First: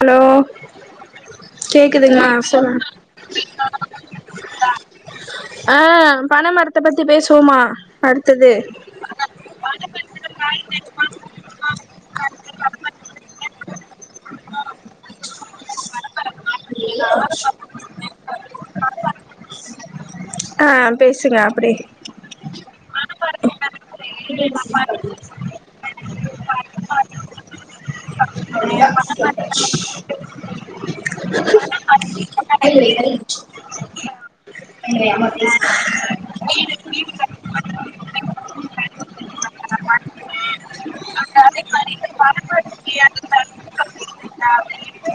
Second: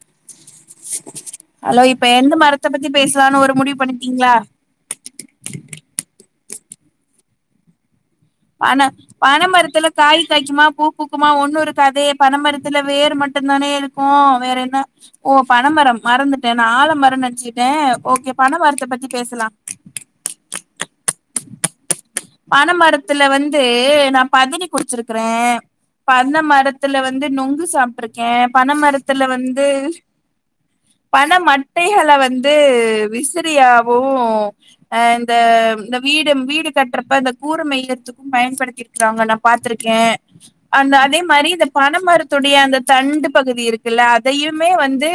Allow hello இப்ப எந்த மரத்த பத்தி பேஸ்லானு ஒரு முடிவு பண்ணீட்டீங்ளா ஆ பன மரத்த பத்தி பேஸ்வோமா அடுத்தது பன பன மரத்துல காய் காய்க்குமா பூ பூக்குமா ஒன்னு இரு க்காதே பனமரத்துல வேர் மட்டுந்தான இருக்கு வேறென்ன ஓ பனமரம் மறந்துட்டே நா ஆலமரோ நென்ச்சிட்டே ஓகே பனமரத்த பத்தி பேசலா ஆ பேசுங்க அப்டே பன மரத்துல வந்து நா பதனி குடிச்சிருக்றே பன மரத்துல வந்து நுங்கு சாப்ட்ருக்கே பன மரத் துல வந்து பன மட்டைஹள வந்து வி சிறியாவு ஆ இந்த ம் இந்த வீடு வீடு கட்றப்ப இந்த கூர மெய்யற துக்கு பயன்படுத்திருக்றாங்க நா பாத்திருக்கே அந்த அதே மாரி இந்த பனமரத்துடைய அந்த தண்டு பகுதி இருக் குல்ல அதையுமே வந்து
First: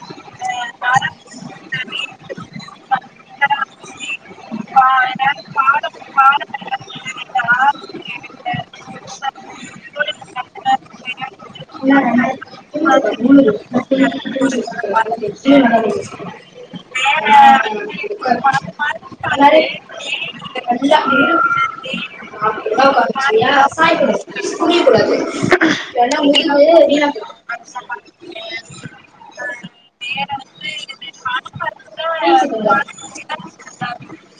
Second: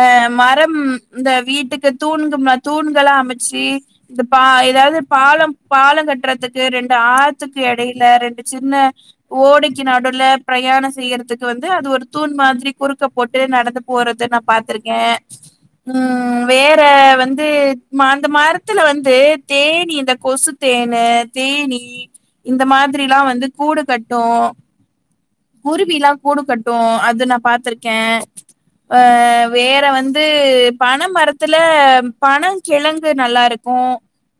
ஆ மரம் இந்த வீட்டுக்கு தூண்கு மா தூண்களா அமச்சி இந்த பா எதாவ்து பாலம் பாலோ கட்றதுக்கு ரெண் டு ஆத்துக்கு எடையில ரெண்டு சின்ன ஓடைக்கு நடுவ்ல ப்ரயாணோ செய்யறத்துக்கு வந்து அது ஒரு தூண் மாதிரி குறுக்க போட்டு நடந்து போறத நா பாத்திருக்கே ம் வேற வந்து மா அந்த மரத்துல வந்து தேனீ இந்த கொசு தேனு தேனீ இந்த மாதிரில்லா வந்து கூடு கட்டு புரிகிறது குருவிலா கூடுக்கட்டு அது நா பாத்திருக்கே அ வேற வந்து பன மரத்துல பனங்கிழங்கு நல்லாருக் கு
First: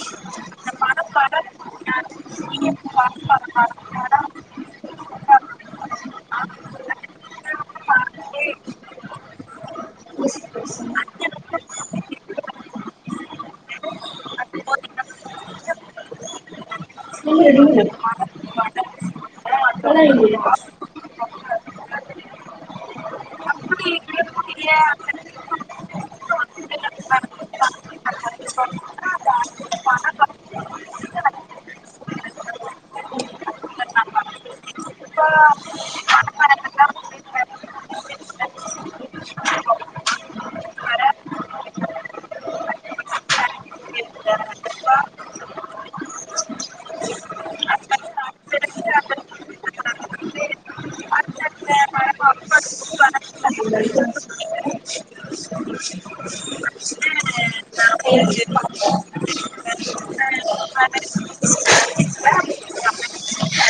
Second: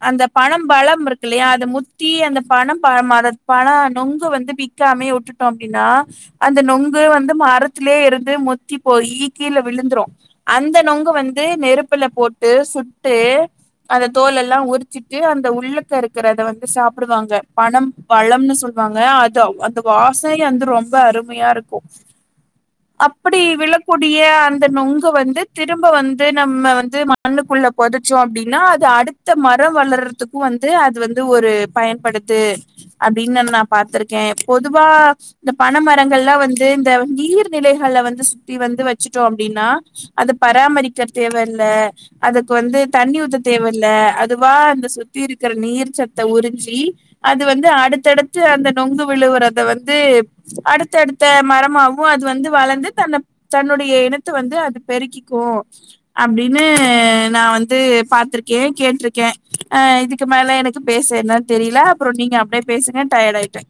அந்த பனம்பழம் இருக்கில்லயா அது முத்தி அந்த பனம்பழம் அத பழோ நொங்கு வந்து பி க்காமே உட்டுட்டோ அப்டினா அந்த நொங்கு வந்து மரத்துலே இருந்து முத்தி போயி கீழ விழுந்துரு அந்த நொங்க வந்து நெருப்புல போட்டு சுட்டு அந்த தோல் எல்லா உரிச்சிட்டு அந்த உள்ளுக்க இருக்கிறத வந்து சாப்டுவாங்க பனம் அப்டி பழம்னு சொல்வாங்க அது அவ் அந்த வாசனையே வந்து ரொம்ப அருமையா இருக்கு அப்பிடி விழக்கூடிய அந்த நொங்க வந்து திரும்ப வந்து நம்ம வந்து மண்ணுக்குள்ள பொதச்சோ அப்டின்னா அது அடுத்த மரம் வளர்றத்துக்கு வந்து அது வந்து ஒரு பயன்படுது அப்டினு நா பாத்திருக்கே பொதுவா இந்த பன மரங்கள்லா வந்து இந்த நீர்நிலைஹள வந்து சுத்தி வந்து வச்சிட்டோ அப்டினா அது பராமரிக்க தேவ இல்ல அதுக் வந்து தண்ணி ஊத்த தேவல்ல அதுவா அந்த சுத்தி இருக்கற நீர் சத்த உறிஞ்சி அது வந்து அடுத்தடுத்து அந்த நொங்கு விழுவறத வந் து அடுத்தடுத்த மரமாவு அது வந்து வளந்து தன்ன தன்னுடைய இனத்த வந்து அது பெருக்கிக்கு அப்டின்னு நா வந்து பாத்திருக்கே கேட்ருக்கே அ இதுக்கு மேல எனக் பேச என்ன தெரியில அப்புறோ நீங்க அப்டியே பேசுங்க டயாட் ஆயிட்டே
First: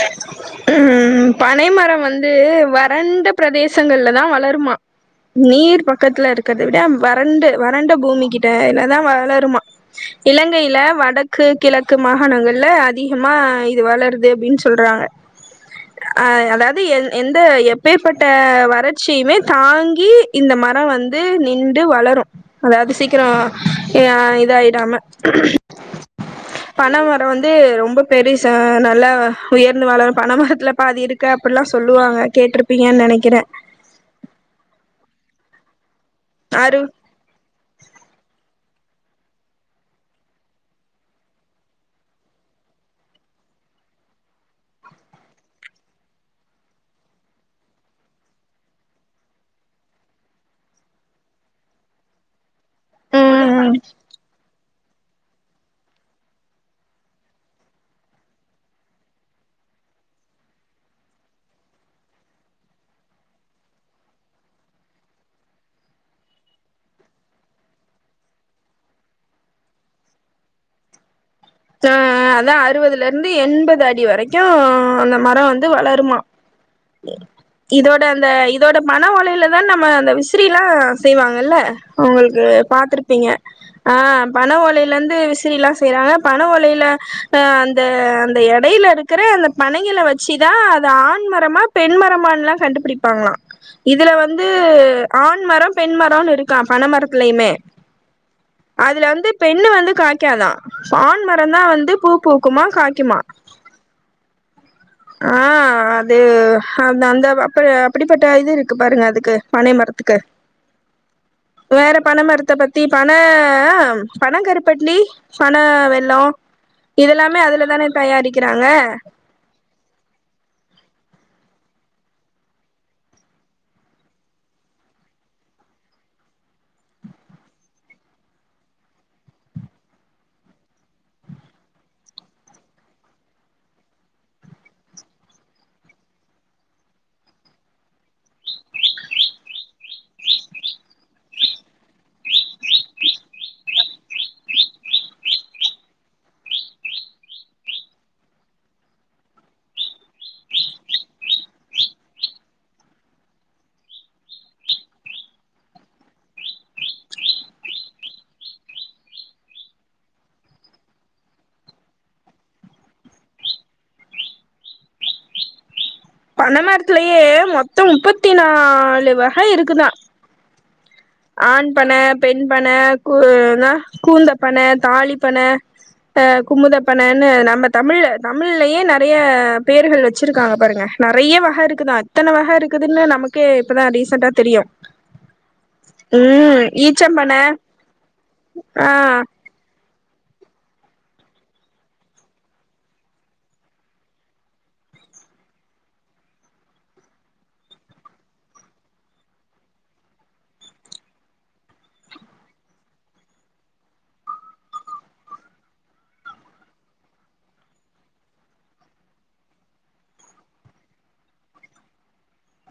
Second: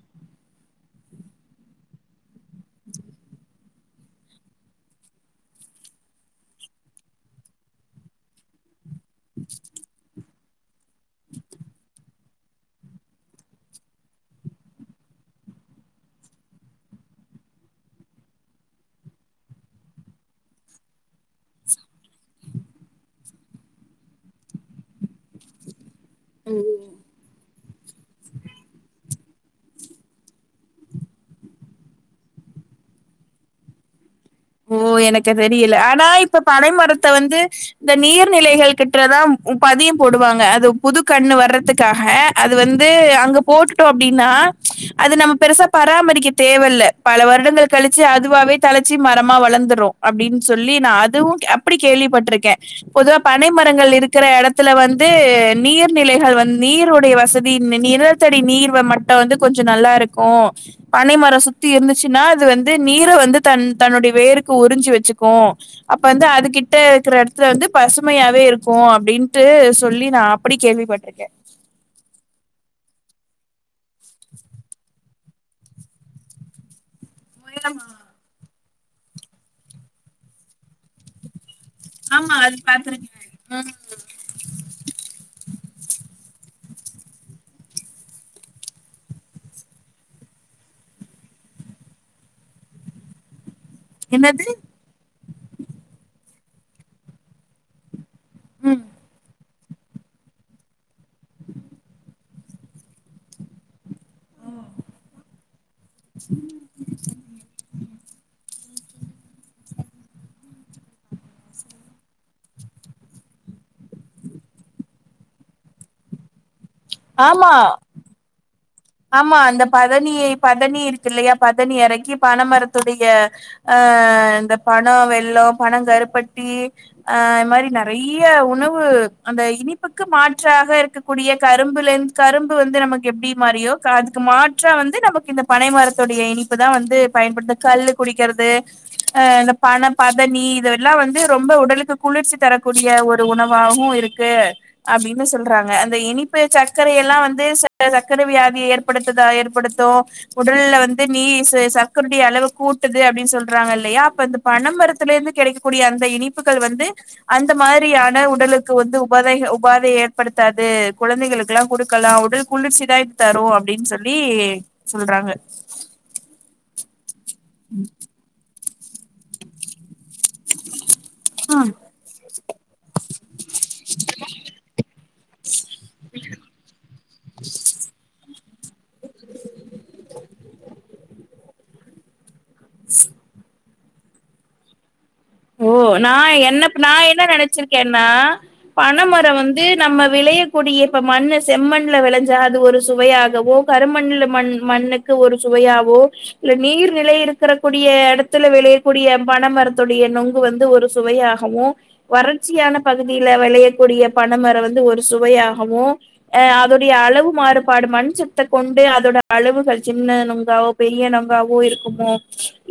ம் பனை மர வந்து வறண்ட பிரதேசங்கள்ல தா வளருமா நீர் பக்கத்துல இருக்கிறத விட வறண்டு வறண்ட பூமி கிட்ட இல்ல தா வளருமா இலங்கைல வடக்கு கிழக்கு மாகாணங்கள்ல அதிகமா இது வளருது அப்டின்னு சொல்றாங்க அ அதாவது எ எந்த எப்பேற்ப்பட்ட வறட்சியுமே தாங்கி இந்த மர வந்து நிண்டு வளரு அதாது சீக்கிரோ ஆ இதாயிடாம பனைமர வந்து ரொம்ப பெருசா நல்லா உயர்ந்து வளரு பனமரத்துல அப்ப அது இருக்கு அப்டில்லா சொல்லுவாங்க கேட்டிருப்பீங்கன்னு நெனைக்கிறே ஓ எனக்கு அது தெரியல ஆனா இப்ப பனை அறு மரத்த வந்து இந்த நீர்நிலைகள் கிட்டதா பதிய போடுவாங்க அது புது கண்ணு வர்றதுக்காக அது வந்து அங்க போட்டுட்டோ அப்டின்னா அது நம்ம பெருசா பராமரிக்க தேவயில்ல பல வருடங்கள் கழிச்சு அதுவாவே தலச்சி மரமா வளர்ந்துறு அப்டின்னு சொல்லி நா அதுவு அப்டி கேள்விப்பட்ருக்கே பொதுவா பனை ம் மரங்கள் இருக் குற எடத்துல வந்து நீர்நிலைகள் வந் நீருடைய வசதி நிலத்தடி நீர் வ மட் ட வந்து கொஞ்ச நல்லா இருக்கு பனைமர சுத்தி இருந்துச்சுன்னா அது வந்து நீர வந்து தன் தன்னுடைய வேருக்கு உறிஞ்சு வெச்சுக்கு அப்ப வந்து அதுகிட்ட இக்குற எடத்துல வந்து பசுமையாவே இருக்கு அப்டின்ட்டு சொல்லி நா அப்டி கேள்விப்பட்ருக்கே ஆ அதா அறுவதுல இருந்து எண்பது அடி வரைக்கு அந்த மர வந்து வளருமா இதோட அந்த இதோட பண ஒலையிலதா நம்ம அந்த விசிறிலா செய்வாங்கல்ல ஆமா உங்களுக்கு அது பாத்திருக்கே பாத்துருப்பீங்க ஆ பண ஓலையில இருந்து விசிறிலா செய்றாங்க பண ஓலைல ஆ அந்த அந்த எடைல இருக்குற அந்த பனைங்கள வெச்சுதா அது ஆண்மரமா பெண் மரமான்லா கண்டுபிடிப்பாங்களா இதுல வந்து என்னது ஆண் மர பெண் மரோனு இருக்கா பன மரத்துலையுமே அதுல வந்து பெண்ணு வந்து காய்காதா ஆண் மரோ தா வந்து பூ பூக்குமா காய்க்குமா ஆ அது அந்த அந்த அப்ப அப்டிப்பட்ட இது இருக் கு பாருங்க அதுக்கு பனை மரத்துக்கு வேற பண மரத்த பத்தி பண பண கருப்பட்லி பன வெள்ளொ இதெல்லாமே ஆமா அதுல தானே தயாரிக்கிறாங்க ஆமா அந்த பதனியை பதனி இருக்கு இல்லையா பதனி எறக்கி பனைமரத்துடைய அ இந்த பண வெள்ளொ பண கருப்பட்டி அ இ மாரி நெறைய உணவு அந்த இனிப்புக்கு மாற்றாக இருக்கு கூடிய கரும்புல இருந் கரும்பு வந்து நமக்கு எப்டி மாறியோ கு அதுக்கு மாற்றா வந்து நமக்கு இந்த பனைமரத்துடைய இனிப்பு தா வந்து பயன்படுது கல்லு குடிக்கிறது அ இந்த பண பதனி இதெல்லா வந்து ரொம்ப உடலுக்கு குளிர்ச்சி தரக்கூடிய ஒரு உணவாவு இருக் கு அப்டின்னு சொல்றாங்க அந்த இனிப்பு சர்க்கர எல்லா வந்து ச சர்க்கர வியா தி ஏற்படுத்தத்துதா ஏற்படுத்து உடல்ல வந்து நீ ச சக்கருடைய அளவு கூட்டுது அப்டின்னு சொல்றாங்க இல்லையா அப்ப இது பண மரத்துல இருந்து கெடைக்கக்கூடிய அந்த இனிப்புகள் வந்து அந்த மாரியான உடலுக்கு வந்து உபாதை உபாதைய ஏற்படுத்தாது குழந்தைகளுக்குல்லா கொடுக்கலா உடல் குளிர்ச்சிதா இது தரு அப்டின்னு சொல்லி சொல்றாங்க பனமரத்துலயே மொத்தம் முப்பத்தி நாலு வக இருக்குதான் ஆண் பன பெண் பன கூன கூந்த பன தாலி பன ஆ குமுதப்பனன்னு நம்ம தமிழ்ல தமிழ்லயே ந றைய பேர்கள் வச்சிருக்காங்க பாருங்க நறைய வக இருக்குதான் இத்தன வக இருக்குதுனு நமக்கே இப்பதான் ரீசன்ட்டா தெரியும் ஓ நா என்ன நான் என்ன ஈச்சம்பன நனைச்சிருக்கேன்னா ஆ பனமரம் வந் து நம்ம வெளையக்கூடிய இப்ப மண்ணு செம்மண்ல வெளஞ்சா அது ஒரு சுவையாகவோ கருமண்ல மண் மண்ணுக் கு ஒரு சுவையாகவோ இல்ல நீர் நிலை இருக்கக்க கூடிய எடத்துல வெளயக்கூடிய பணமரத்தொடு டைய நொங்கு வந்து ஒரு சுவையாகவும் வறட்சியான பகுதியில வெளையக்கூடிய பனமரம் வந்து ஒரு சுவையாகவும் அஹ அதோடைய அளவு மாறுபாடு மண் சத்த கொண்டு அதோட அளவுகள் ஜின்ன நொங்கா பெரிய நுங்காவோ இருக்குமோ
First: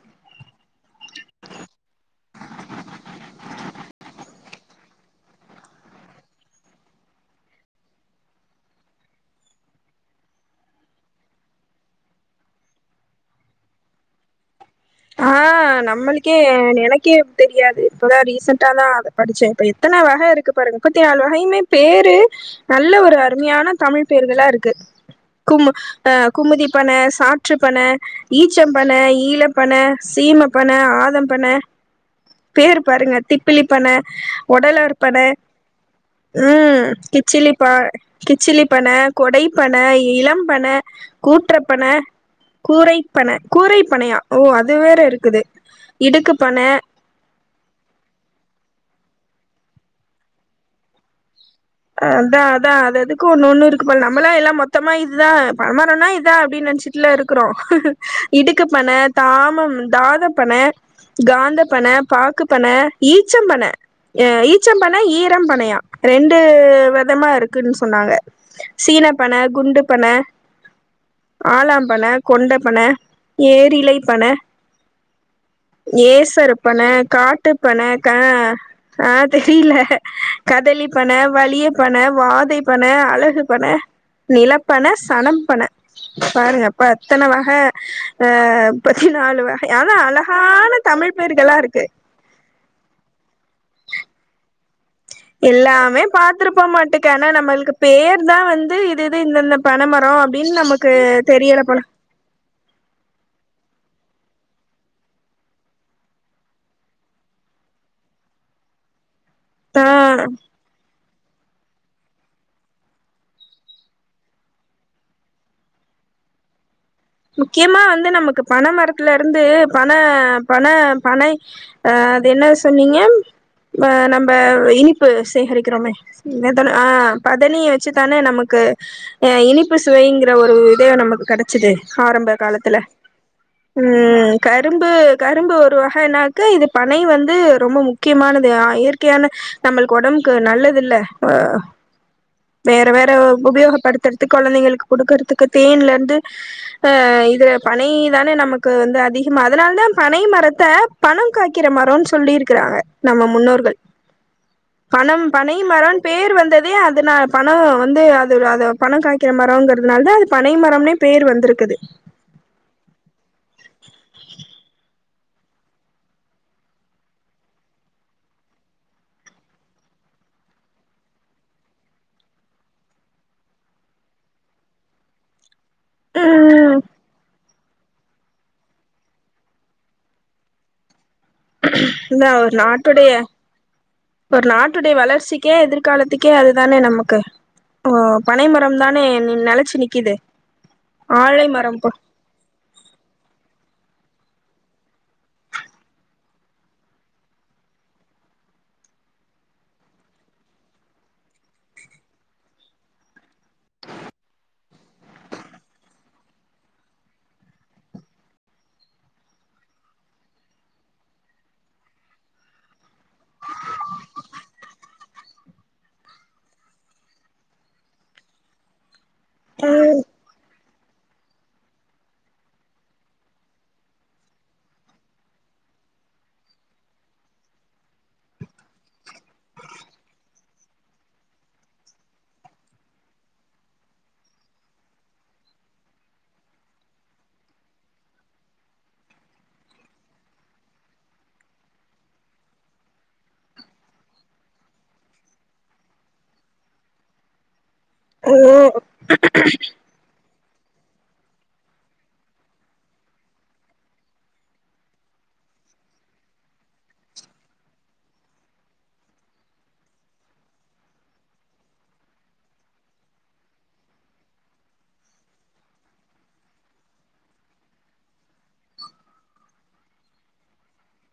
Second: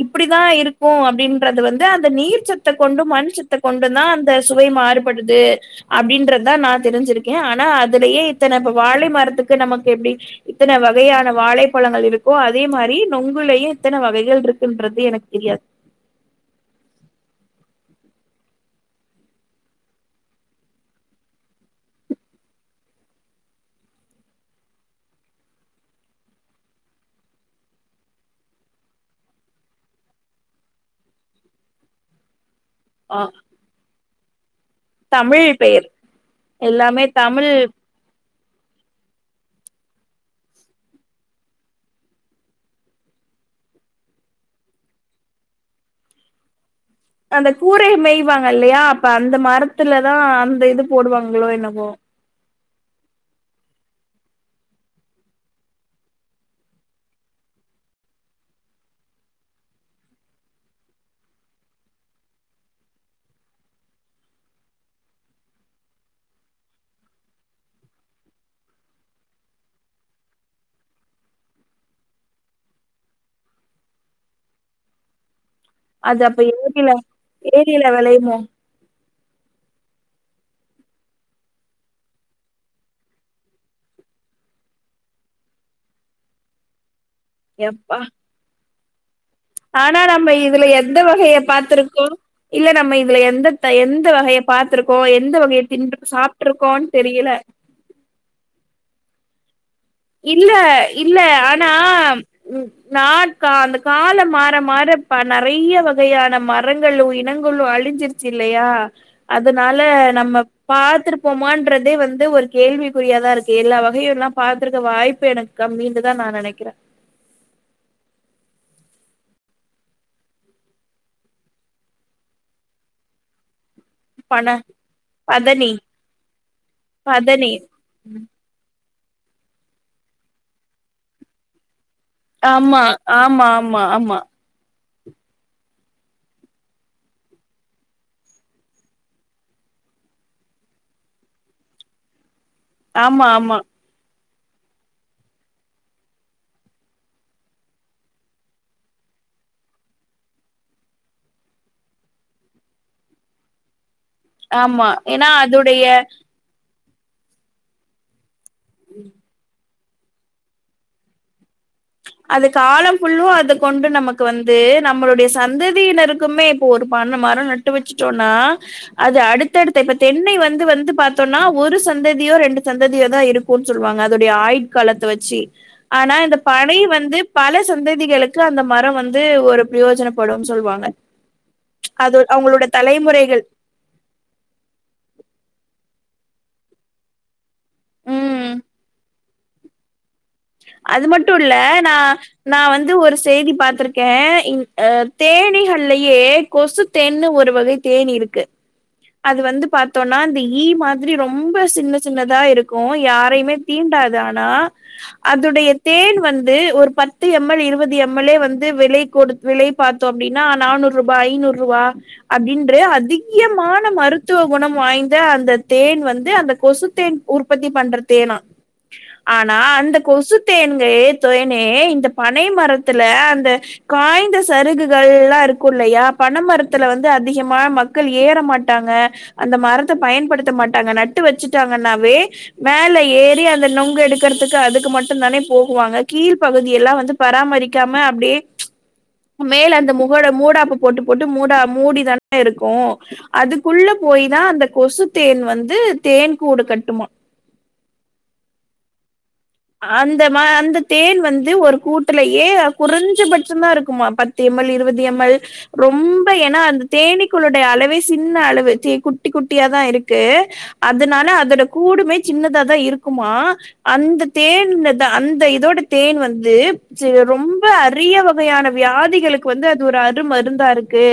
இப்படிதான் இருக்கும் அப்படின்றது வந் து அந்த நீர் சத்து கொண்டு மண் சத்த கொண்டும் தான் அந்த சுவை மாறுபடுது அப்படின்றதுதான் நான் தெரிஞ்சிருக்கேன் ஆனா அதுலயே இத்தன இப்ப வாழை மரத்துக்கு நமக்கு எப்டி இத்தன வகையான வாழைப்பழங்கள் இருக்கோ அதே மாரி நொங்குலயும் இத்தன வகைகள் இருக்குன்ற ஆ நம்மளு கே நெனக்கே தெரியாது இப்போதா ரீசன்டா தா அத படிச்சேன் இப்ப எத்தன வக இருக்கு பாருங்க முப்பத்தி நாலு வகையுமே பேரு நல்ல ஒரு அருமையான தமிழ் பேர்களா இருக்கு குமு அ குமுதி பன சாற்று பனை ஈச்சம் பன ஈழ பன சீமை பன ஆதம் பன பேரு பாருங்க ஆ தி ப்பிலிப் பன உடல பன தமிழ் பெயர் ம் எல்லாமே தமிழ் கிச்சிலிப் பா கிச்சிலி பன கொடைப்பன இளம் பன கூற்றப்பன கூரைப்பன கூரைப்பனையா ஓ அது வேற இருக்குது இடுக்கு பன அந்த கூரையை மெய்வாங்க இல்லையா அப்ப அந்த மரத்துலதான் அந்த இது போடுவாங்களோ என்னவோ அதான் அதான் அது அதுக்கு ஒன்னு ஒண்ணு இருக்கு ப நம்மளாம் எல்லாம் மொத்தமா இதுதான் பனமரம்னா இதா அப்டி நெனைச்சி ட்ல இருக்குறோம் இடுக்கு பன தாமம் தாத பன காந்த பன பாக்கு பன ஈச்சம் பன அ ஈச்சம் பன ஈரம் பனையா ரெண் டு வெதமா இருக்குனு சொன்னாங்க சீன பன குண்டு பன ஆளாம் பன கொண்ட பன ஏரிலை பன அது அப்ப ஏசறு பன ஏரில காட்டு பன ஏரில க வெளையுமோ ஆ தெரியில கதலிப் பன வலிய பன வாதை பன அழகு பன நிலப் பன சலம் பன பாருங்க பா இத்தனை வக எப்பா ஆ பதினாலு வ ஆனா நம்ம இதுல எந்த வகைய இருக்கு பாத்துருக்கோம் இல்ல நம்ம இதுல எந்ததயத எந்த வகைய பாத்துருக்கோம் எ எல்லாமே பாத்துருப்ப மாட்டுக்க ஆனா நம்மளுக்கு பேர் தான் வந்து இது இது இந்த இந்த பன மர இல்ல இல்ல ஆனா ம் நாட்கா அந்த காலம் மாற மாற ப நெறைய வகையான மரங்களும் இனங்களும் அழிஞ்சிருச் ஜில்லையா அதனால ஆ நம்ம பாத்துருப்போமான்றதே வந்து ஒரு கேள்விக் குறியா தான் இருக்கு எல்லா வகையும்லாம் பா த்துருக்க வாய்ப்பு எனக்கு கம்மின்னு தான் நா நெனைக்கறேன். முக்கியமா வந்து நமக்கு பன மரத்துல இருந்து பன பன பனை அ அது என்ன சொன்னீங்க அ நம்ப பன இனிப்பு பதனி சேகரிக்கிறோமே என்ன தோ ஆ பதனி வச் ச்சு தானே நமக்கு அ இனிப்பு சுவைங்கிற ஒரு இதே நமக்கு கிடைச்சிது ஆரம்ப காலத்துல ஆமா ஆமா ஆமா ஆமா ம் கரும்பு-கரும்பு ஒரு வகைனாக்க இது பனை வந்து ரொம்ப முக்கியமானது அ இயற்கையான நம்பளுக்கு உடம்புக்கு நல்லதுல்ல ஆ வேற வேற ஆமா ஆமா உபயோகப்படுத்துறதுக்கு குழந்தைங்களுக்கு குடுக்கறதுக்கு தேன்ல இருந்து அ இதில பனை தானே நமக்கு வந்து அதிகமாக அதுனால தா பனை மரத்த பணம் காய்க்கிற மரோனு சொல்லிருக்கிறாங்க நம்ம முன்னோர்கள் ஆமா பணம் ஏன்னா பனை அதுடைய மரம் பேர் வந்த தே அதுன பணம் வந்து அது அது பணம் காய்க்கிற மரம்ங்கிறதுனால தா அது பனைமரம்னே பேர் வந்திருக்குது அது காலம் ஃபுல்லு அது கொண்டு நமக்கு வந்து நம்மளுடைய சந்ததியினருக்குமே இப்ப ஒரு பண்ண மரம் நட்டு வச்சுட்டோம்னா அது அடுத்தடுத்த இப்ப தென்னை வந்து வந்து பாத்தோம்னா ஒரு சந்ததியோ ரெண்டு சந்ததியோ தா இருக் கு சொல்லுவாங்க அதோடைய ஆயுட் காலத்தை வச்சு ஆனா இந்த பனை ம் வந்து பல சந்ததிகளுக்கு அந்த மரம் வந்து ஒரு பிரயோஜனப்படும்னு சொல்லுவாங்க அது இதா ஒரு அவுங்களோட நாட்டுடைய தலைமுறைகள் ஒரு நாட்டுடைய வளர்ச்சிக்கே எதிர்காலத்துக்கே அதுதானே நமக்கு ஓ பனை ம் மரம் தானே நி நெலச்சு நிக்குது அது மட்டு ஆழை இல்ல மரம் போ நா நா வந்து ஒரு செய்தி பாத்திருக்கே அ தேனிகள்லயே கொசு தேன்னு ஒரு வகை தேனீ இருக்கு அது வந்து பாத்தோனா இந்த ஈ மாதிரி ரொம்ப சின்ன சின்னதா இருக்கு யாரையுமே தீண்டாது ஆனா அதுடைய தேன் வந்து ஒரு பத்து எம்எல் இருவது எம்எல்லே வந்து விலை கொடுத்து விலை பாத்தோ அப்டின்னா நானூறு ரூபா ஐநூறு ரூபா அப்டின்று அதிகமான மருத்துவ குணம் வாய்ந்த அந்த தேன் வந்து அந்த கொசு தேன் உற்பத்தி பண்ற தேனா ஆனா அந்த கொசுத்தேன்கே தொய்னே இந்த பனை மரத்துல அந்த காய்ந்த சருகுகள்ல்லா இருக்கு இல்லையா பனை மரத்துல வந்து அதிகமா மக் கள் ஏற மாட்டாங்க அந்த மரத்தை பயன்படுத்த மாட்டாங்க நட்டு வச்சுட்டாங்கன்னாவே மேல ஏறி அந்த நுங்கு எடுக்கறதுக்கு அது க்கு மட்டுதானே போகுவாங்க கீழ் பகுதியல்லா வந்து பராமரிக்காம அப்டியே மேல அந்த முகோட மூடாப்பு போட்டு போட்டு மூடா மூடிதானே இருக்கு அதுக்குள்ள போய் தா அந்த கொசு தேன் வந்து தேன் கூடு கட்டுமா ஓ அந்த மா அந்த தேன் வந்து ஒரு கூட்டுலயே குறைஞ்சபட்சம்தா இருக்குமா பத் து எம்மல் இருவது எம்எல் ரொம்ப எனா அந்த தேனீக்களுடைய அளவே சின்ன அளவு தே குட்டி குட்டியாதா இருக்கு அதுனால அதோட கூடுமே சின்னதாதா இருக்குமா அந்த தேன் த அந்த இதோட தேன் வந்து ரொம்ப அரிய வகையான வியாதிகளுக் வந்து அது ஒரு அரு மருந்தா இருக்கு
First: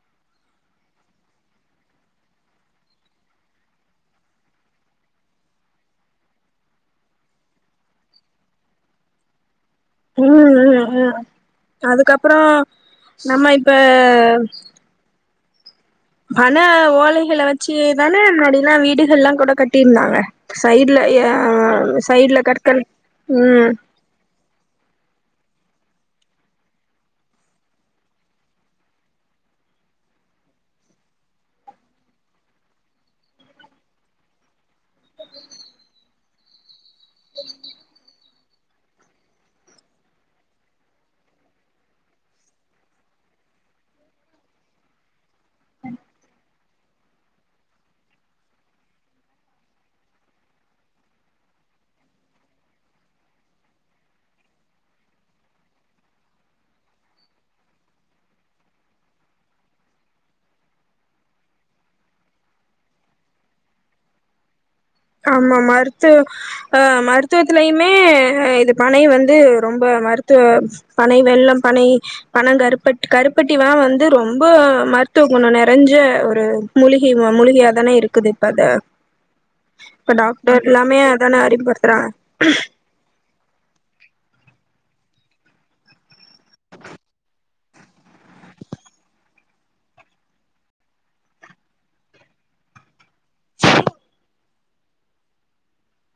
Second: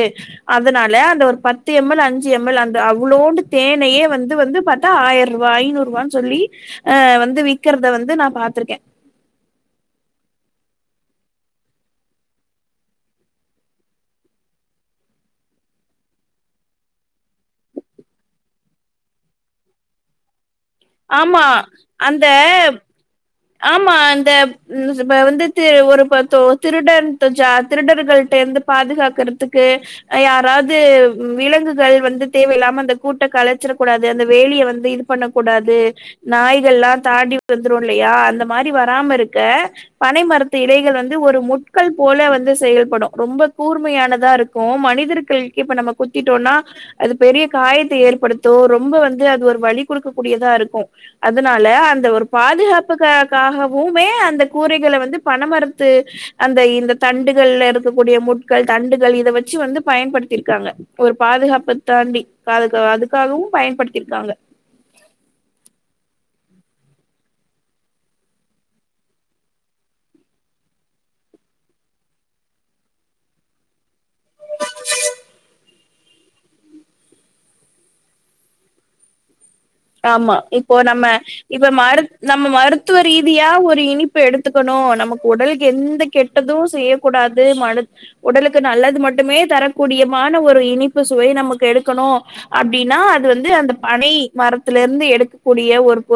அதுனால அந்த ஒரு பத்து எம் எல் அஞ்சு எம்எல் அந்த அவ்ளோண்டு தேனையே வந்து வந்து பத் டா ஆயிரம் ரூபாய் ஐநூறு ரூபனு சொல்லி அ வந்து விக்கிறத வந்து நா பாத்துருக்க ம் ம் ம் அ பண ஓலைகள வச்சிதான முன்னாடிலா வீடுகள் எல்லா கூட கட்டியிருந்தாங்க சைடுல ய ஆமா ஆ அந்த சைடு்ல கற்கள் ம் ஆமா அந்தப் இந்துசுப வந்துட்டு ஒரு பத்தோ திருடன்டுஜா திருடர்கள்ட இருந்து பாதுகாக்கறதுக்கு யாராது விலங்குகள் வந்து தேவையில்லாம அந்த கூட்ட கழைச்சிடக் கூடாது அந்த வேலியை வந்து இது பண்ண கூடாது நாய்கள்ல்லா தாண்டி வந்துரு இல்லையா அந்த மாரி வராம இருக்க பனை மரத்து இலைகள் வந்து ஒரு முட்கள் போல வந்து செயல்படும் ரொம்ப கூர்மையானதா இருக் க்கு மனிதர்கள் இப்ப நம்ம குத்திட்டோனா அது பெரிய காயத்த ஏற்படுத்து ரொம்ப வந்து அது ஒரு வலி குடுக்க கூடியதா இருக்கு அதனால அந்த ஒரு பாதுகாப் ப்புக்காகவுமே அந்த கூரைகள வந்து பணமறத்து அந்த இந்த தண்டுகள்ல இருக்கக்கூடிய முட்கள் தண்டுகள் இத வச்சி வந்து பயன்படுத்தியிருக்காங்க ஒரு பாதுகாப்பு தாண்டி காதக்க அதுக்காகவு பயன்படுத்திருக்காங்க ஆமா மருத்து அ மருத்துவத்திலயுமே அ இது பனை வந்து ரொம்ப மருத்துவ பனை வெள்ளம் பனை பணங் கருப்பட் கருப்பட்டிலா வந்து ரொம்ப மருத்துவகுண நறைஞ்ச ஒரு மூலிகை மா மூலிகையாாதான இருக்குது இப்ப அத ஆமா இப்போ நம்ம அதானே இப்ப அறிமுகப்படுத்துறாங்க மருத் நம்ம மருத் துவ ரீதியா ஒரு இனிப்பு எடுத்துக்கனோ நமக்கு உடலுக்கு எந்த கெட்டது செய்யக்க கூடாது மருத் உடலுக்கு நல்லது மட்டுமே தரக்கூடியமான ஒரு இனிப்பு சுவை நமக்கு எடுக்கனோ அப்டின்னா அது வந்து அந்த பனை மரத்தில இருந்து எடுக்கூடிய ஒரு பொருள்